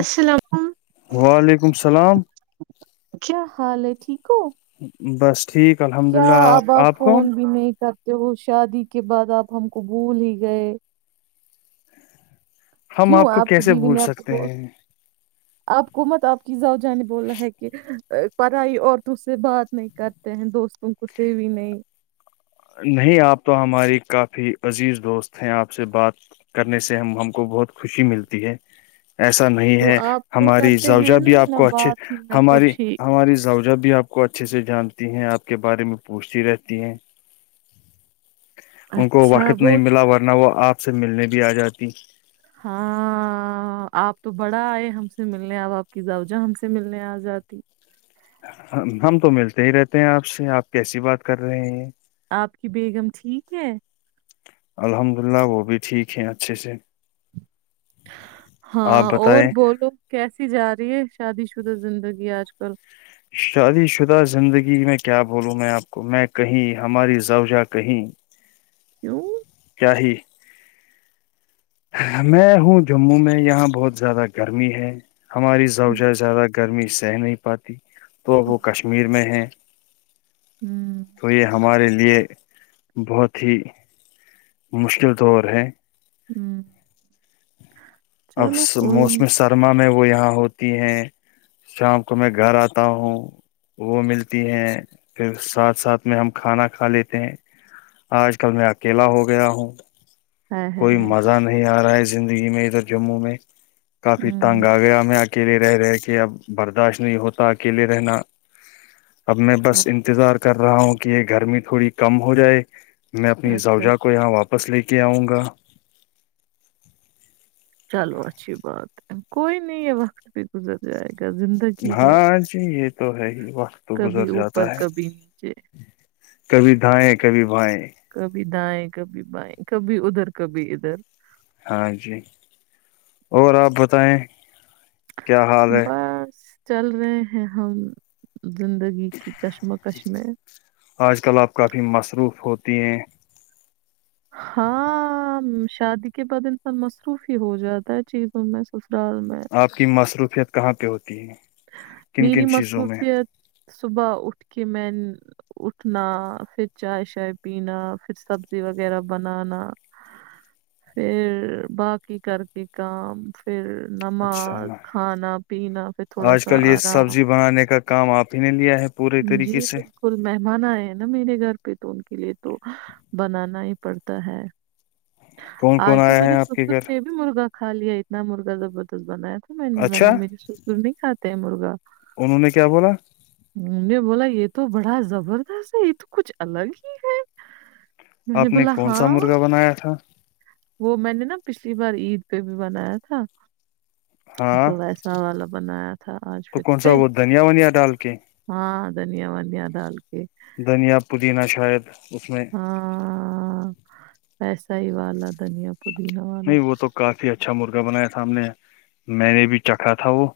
السلام علیکم۔ وعلیکم السلام کیا حال ہے ٹھیک ہو بس ٹھیک الحمد للہ آپ آپ کون تو وہ شادی کے بعد آپ ہم قبول ہی گئے ہم کیوں آپ کو کی کیسے بیوی بھول نے آپ سکتے کو ہیں آپ کو مت آپ کی زاؤ جان نے بولا ہے کہ پڑھائی عورتوں سے بات نہیں کرتے ہیں دوستوں کو سیوی نہیں نہیں آپ تو ہماری کافی عزیز دوست ہیں آپ سے بات کرنے سے ہم ہم کو بہت خوشی ملتی ہے ایسا نہیں تو ہے آپ تو ہماری کرتے زاوج ہیں بھی نہیں آپ نہ کو اچھے بات ہی نہ ہماری کچھ ہی ہماری زاوجا بھی آپ کو اچھے سے جان ہیں آپ کے بارے میں پوچھتی رہتی ہیں ان کو اچھا واقف نہیں وہ ملا ورنہ وہ آپ سے ملنے بھی آ جاتی ہاں آپ تو بڑا آئے ہم سے ملنے اب آپ کی زاوجہ ہم سے ملنے آ جاتی ہم تو ملتے ہی رہتے ہیں آپ سے آپ کیسی بات کر رہے ہیں آپ کی بیگم ٹھیک ہے الحمد للہ وہ بھی ٹھیک ہے اچھے سے آپ ہاں اور بتائیں بولو کیسی جا رہی ہے شادی شدہ زندگی آج کل شادی شدہ زندگی میں کیا بولوں میں آپ کو میں کہیں ہماری زاوجا کہیں کیوں کیا ہی میں ہوں جموں میں یہاں بہت زیادہ گرمی ہے ہماری زبش ہم، زیادہ گرمی سہ نہیں پاتی تو وہ کشمیر میں ہے ہم، توویا ہمارے لیے بہت ہی مشکل دور ہے ہوں اب موسم نہیں سرما میں وہ یہ یہاں ہوتی ہیں شام کو میں گھر آتا ہوں وہ ملتی ہے پھر ساتھ ساتھ میں ہم کھانا کھا لیتے ہیں آج کل میں اکیلا ہو گیا ہوںب ہے ہے کوئی ہے مزہ نہیں آ رہا ہے زندگی دلی میں ادھر جموں میں کافی ہم، تنگ آ گیا میں اکیلے رہ رہے کہ اب برداشت نہیں ہوتا اکیلے رہنا اب میں ہے، بس انتظار کر رہا ہوں کہ یہ گرمی تھوڑی کم ہو جائے میں اپنی اچھا سعوجا کو یہاں واپس واپس لے کے آؤں گا چلو اچھی بات ہے کوئی نہیں یہ وقت پہ گزر جائے گا زندگی ہے ہاں جی یہ تو ہے ہی وقت تو گزر کبھی جاتا اوپر ہے کبھی نیچے کبھی دھائیں کبھی بھائیں کبھی دائیں کبھی بائیں کبھی ادھر کبھی ادھر ہاں جی اور آپ بتائیں کیا حال ہے بس چل رہے ہیں ہم زندگی کی کشمکش میں آج کل آپ کافی مصروف ہوتی ہیں ہاں شادی کے بعد انسان مصروف ہی ہو جاتا ہے چیز میں سسرال میں آپ کی مصروفیت کہاں پہ ہوتے میری مصروفیت صبح اٹھ کے میں اٹھنا پھر چائے شائے پینا پھر سبزی وغیرہ بنانا پھر باقی کر کے کام پھر اچھا نماز کھان پینا پھر تھوڑا آج سا کل یہ سبزی آرام بنانے کا کام آپ ہی نہیں لیا ہے پورے طریقے جی سے بالکل مہمان آئے ہیں نا میرے گھر پہ تو ان کے لیے تو بنانا ہی پڑتا ہے کون کون آج تو آیا ہے میرے آپ کے سسر گھر نے بھی مرغا کھا لیا اتنا مرغاب بنائے میں نے اچھا ملب میرے سسر نہیں کھاتے ہیں مرغا انہوں نے کیا بولا م بولا یہ تو بڑا زبردست ہے یہ تو کچھ الگ ہی ہے میں آپ نے بولا کون سا ہاں، مرغا بنایا تھا وہ میں نے نا پچھلی بار عید پہ بھی بنایا تھا ہاں تو ویسا والا بنایا تھا آج تو پھر کون سا سے وہ دھنیا ونیا ڈال کے ہاں دھنیا ونیا ڈال کے دھنیا پودینہ شاید اس میں ایسا ہی والا دنیا نہیں وہ تو کافی اچھا مرغہ بنایا تھا ہم نے میں نے بھی چکھا تھا وہ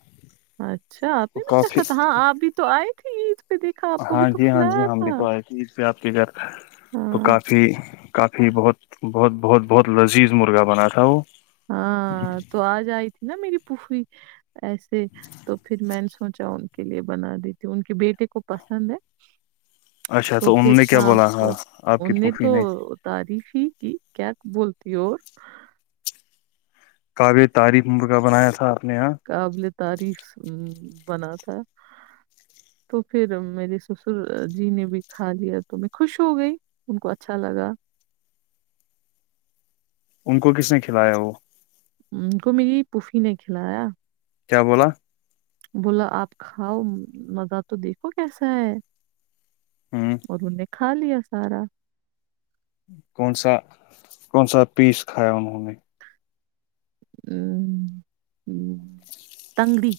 اچھا آپ تو نے بھی کافی چکھا تھا ہاں آپ بھی تو آئے تھی عید پہ، دیکھا آپ کو بھی ہاں تو جی ہاں جی کھلایا ہم بھی تھا۔ تو آئے تھ پ آپ کے گھر تو ہاں کافی کافی بہت بہت بہت بہت لذیذ مرغہ بنا تھا وہ ہاں تو آ جائی تھی ن میری پھفی ایسے تو پھر میں نے سوچا ان کے لیے بنا دیتی ان کے بیٹے کو پسند ہے اچھا تو پھر انہوں نے کیا شام بولا ہاں، کو آپ کی ان نے پوفی تو تعریف ہی کہ کیا بولتی ہو کاول تاریف کا بنایا تھا نے یہاں قابل تعریف ہ بنا تھا تو پھر میرے سسر جی نے بھی کھا لیا تو میں خوش ہو گئی ان کو اچھا لگا ان کو کس نے کھلایا وہ ان کو میری پفی نے کھلایا کیا بولا بولا آپ کھاؤ مزہ تو دیکھو کیسا ہے ہ اور نے خال لیا سارا کون سا کون سا پیس کھایا انہوں نے تنگڑی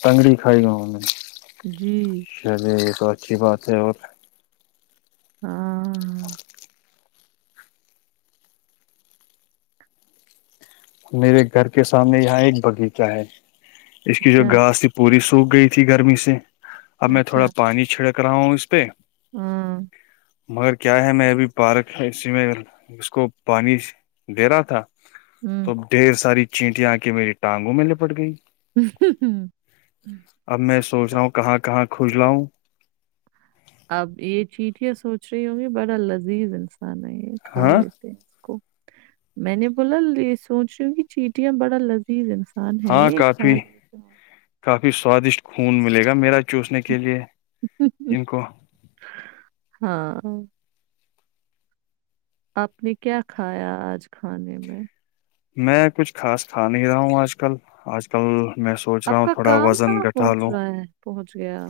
تٹگڑی کائی گاؤ نے جی ا تو اچھی بات ہے اور ہاں ہاں میرے گھر کے سامنے یہاں ایک باغیچہ ہے اس کی جو اچھا گاس تھی پوری سوک گئی تھی گرمی سے اب میں تھوڑا اچھا پانی چھڑک کر رہا ہوں اس پہ ہاں مگر کیا ہے میں ابھی پارک اسی میں اس کو پانی دے رہا تھا ہوں تو ڈھیر ساری چینٹٹی آ کے میری ٹانگوں میں لپٹ گئی اب میں سوچ رہا ہوں کہاں کہاں کھجلا ہ اب یہ چٹیٹیا سوچ رہی ہوں گی بڑا لذیذ انسان ا ہے کھا ہاں لیتے ہیں اس کو میں نے بولا یہ سوچ رہی ہوں کہ چیٹیاں بڑا لذیذ ہے کون ہے ہاں یہ کافی کون کافی سوادشٹ خون ملے گا میرا چوسنے کے لیے ان کو ہاں آپ نے کیا کھایا آج کھانے میں؟ میں کچھ خاص کھا نہیں رہا ہوں آج کل آج کل میں سوچ رہا آپ ہوں کا تھوڑا کام وزن کہاں گٹھا پہنچ لوں رہا ہے پہنچ گیا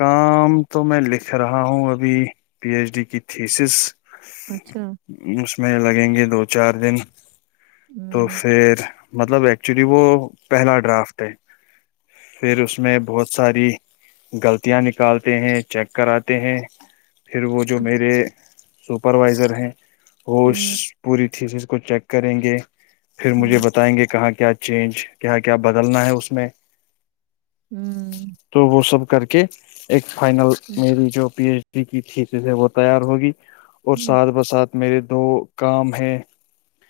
کام تو میں لکھ رہا ہوں ابھی پی ایچ ڈی کی تھیسس اچھا اس میں لگ لگیں گے دو چار دن تو ہوں پھر مطلب ایکچولی وہ پہلا ڈرافٹ ہے پھر اس میں بہت ساری غلطیاں نکالتے ہیں چیک کراتے ہیں پھر وہ جو ہوں میرے سپروائزر ہیں وہ ہوں پوری ٹھییک کچھیک کریں گے پھر مجھے ہوں بتائیں گے کہاں کیا چینج کیا کیا بدلنا ہے اس میں ہوں تو وہ سب کر کے ایک فائنل ہوں میں بھی جو پی ایچ کی کھیسی سے وہ تیار ہوگی اور ساتھ بساتھ میرے دو کام ہیں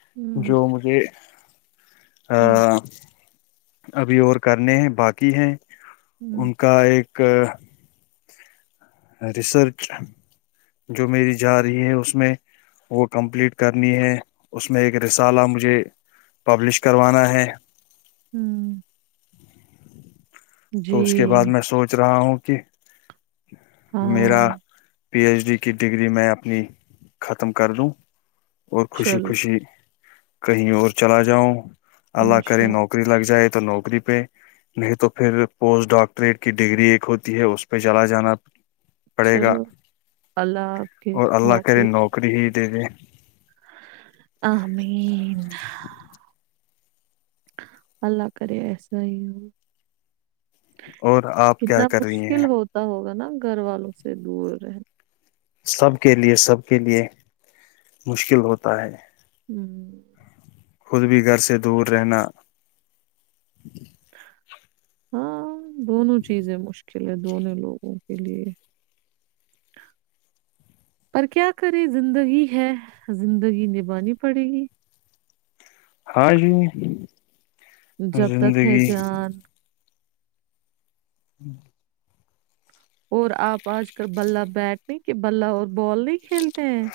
ہوں جو مجھے ہوں [inaudible] ابھی اور کرنے ہیں باقی ہیں ہوں ان کا ایک کہ ریسرچ جو میری جا رہی ہے اس میں وہ کمپلیٹ کرنی ہے اس میں ایک رسالہ مجھے پبلش کروانا ہے ہوں جی تو اس کے بعد میں سوچ رہا ہوں کہ اکے ہاں پی ایچ ڈی کی ڈگری میں اپنی ختم کر دوں اور خوشی چلو خوشی کہیں اور چلا جاؤ اللہ کرے انشاءاللہ نوکری لگ جائے تو نوکری پہ نہیں تو پھر پوسٹ ڈاکٹریٹ کی ڈگری ایک ہوتی ہے اس پہ چلا جانا پڑے گا چلو اللہ آپ کے اور خو اللہ کرے پورے نوکری ہی کرے دے دے آمین اللہ کرے ایس ہو اور آپ کیا کتنا کر رہی ہیں مشکل ہوتا ہوگا نا گھر والوں سے دور رہنے سب کے لیے سب کے لیے مشکل ہوتا ہے ہوں خود بھی گھر سے دور رہنا ہاں دونوں چیزیں مشکل چلے دونوں لوگوں کے لیے پر کیا کرے زندگی ہے زندگی نبھانی پڑے گی ہاں جی جب تک ہے زندگی جان ہوں اور آپ آج کل بلا بیٹ نہیں کہ بلا اور بال نہیں کھیلتے ہیں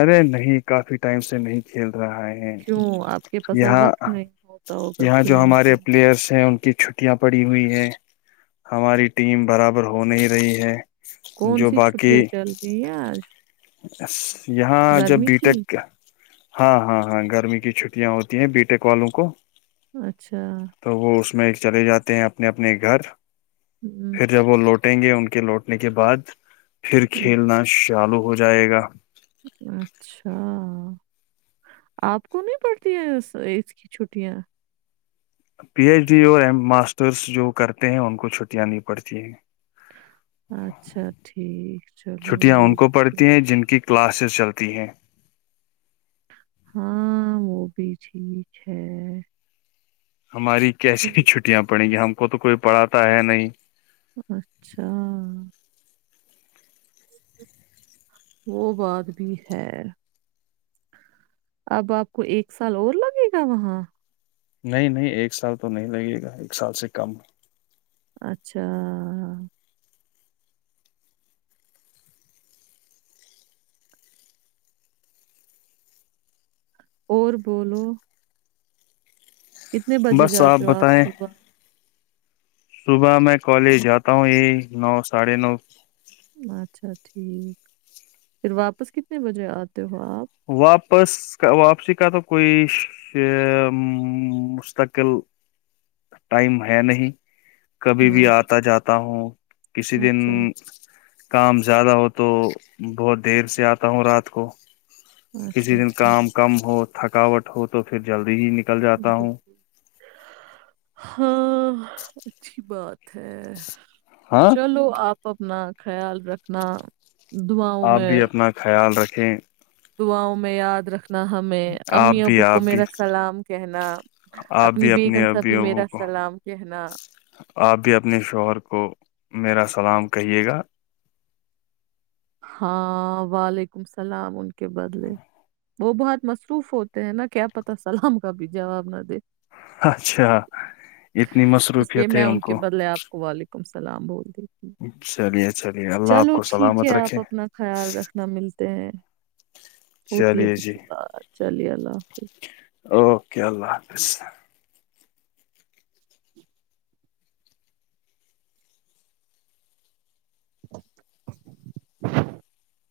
ارے نہیں کافی ٹائم سے نہیں کھیل رہا ہیں کیوں آپ کے پاس اب یہاں وقت نہیں ہوتا ہوگا یہاں جو کھیلنے ہمارے کے لیے پلیئرس ہیں ان کی چھٹیاں پڑی ہوئی ہے ہماری ٹیم برابر ہو نہیں رہی ہے کون جو سی باقی چھٹیاں چل رہی ہیں آج یہاں جب گرمی بی کی ٹیکت ہاں ہاں ہاں گرمی کی چھٹیاں ہوتی ہیں بیٹیک والوں کو اچھا تو وہ اس میں چلے جاتے ہیں اپنے اپنے گھر ہم، پھر جب لوٹ لٹیں گے ان کے لوٹنے کے بعد پھر ہم، کھیلنا چالو ہو جائے گا اچھا آپ کو نہیں پڑتی ہیں ایت کی چھٹیاں پی ایچ ڈی اور ایم ماسٹرس جو کرتے ہیں ان کو چھٹیاں نہیں پڑتی ہیں اچھا ٹھیک چلو چھٹیاں یہ ان کو پڑتی ہیں جن کی کلاسز چلتی ہیں ہاں وہ بھی ٹھیک ہے ہماری کیسی بھی چلو چھٹیاں پڑیں گی ہم کو تو کوئی پڑھاتا ہے نہیں اچھا وہ بات بھی ہے اب آپ کو ایک سال اور لگے گا وہاں نہیں نہیں ایک سال تو نہیں لگے گا ایک سال سے کم اچھا اور بولو کتنے بجے بس جاتے ہو آپ بتائیں صبح صبح میں کالج جاتا ہوں یہ نو ساڑھے نو اچھا پھر واپس کتنے بجے آتے ہو آپ؟ واپس واپسی کا تو کوئی مستقل ٹائم ہے نہیں کبھی بھی ہاں۔ آتا جاتا ہوں کسی دن اچھا، کام زیادہ ہو تو بہت دیر سے آتا ہوں رات کو اچھا کسی دن ٹھیک کام کم ہو تھکاٹ ہو تو پھر جلد ہی نکل جاتا جو ہوں ہاں ہاں اچھی بات ہے ہاں چلو آپ اپنا خیال رکھنا دعاؤں آپ بھی میں اپنا خیال رکھ۔۔۔ کھے۔ دعاؤں میں یاد رکھ۔۔ انا ہمیں۔ آپ امی بھی ابو کو آپ بھی میرا سلام کہنا۔ آپ اپنی بھی اپنے بیگم سے ابی بھی ابو میرا کو سلام کہنا۔ آپ بھی اپنے شوہر کو میرا سلام کہیے گا۔ ہاں وعلیکم السلام ان کے بدلے۔ وہ بہت مصروف ہوتے ہیں نا کیا پتا سلام کا بھی جواب نہ دے۔ اچھا اتنی مصروفیت ہے ان کو۔ سلام بولتی۔۔۔ چلیں چلیں اللہ آپ کو ٹھیک سلامت ہے رکھے۔ آپ اپنا خیال رکھنا ملتے ہیں۔ ہوتی ہے چلیے پھر جی سے بات چلیے اللہ حافظ۔ اوکے [unintelligible] [unintelligible] [unintelligible]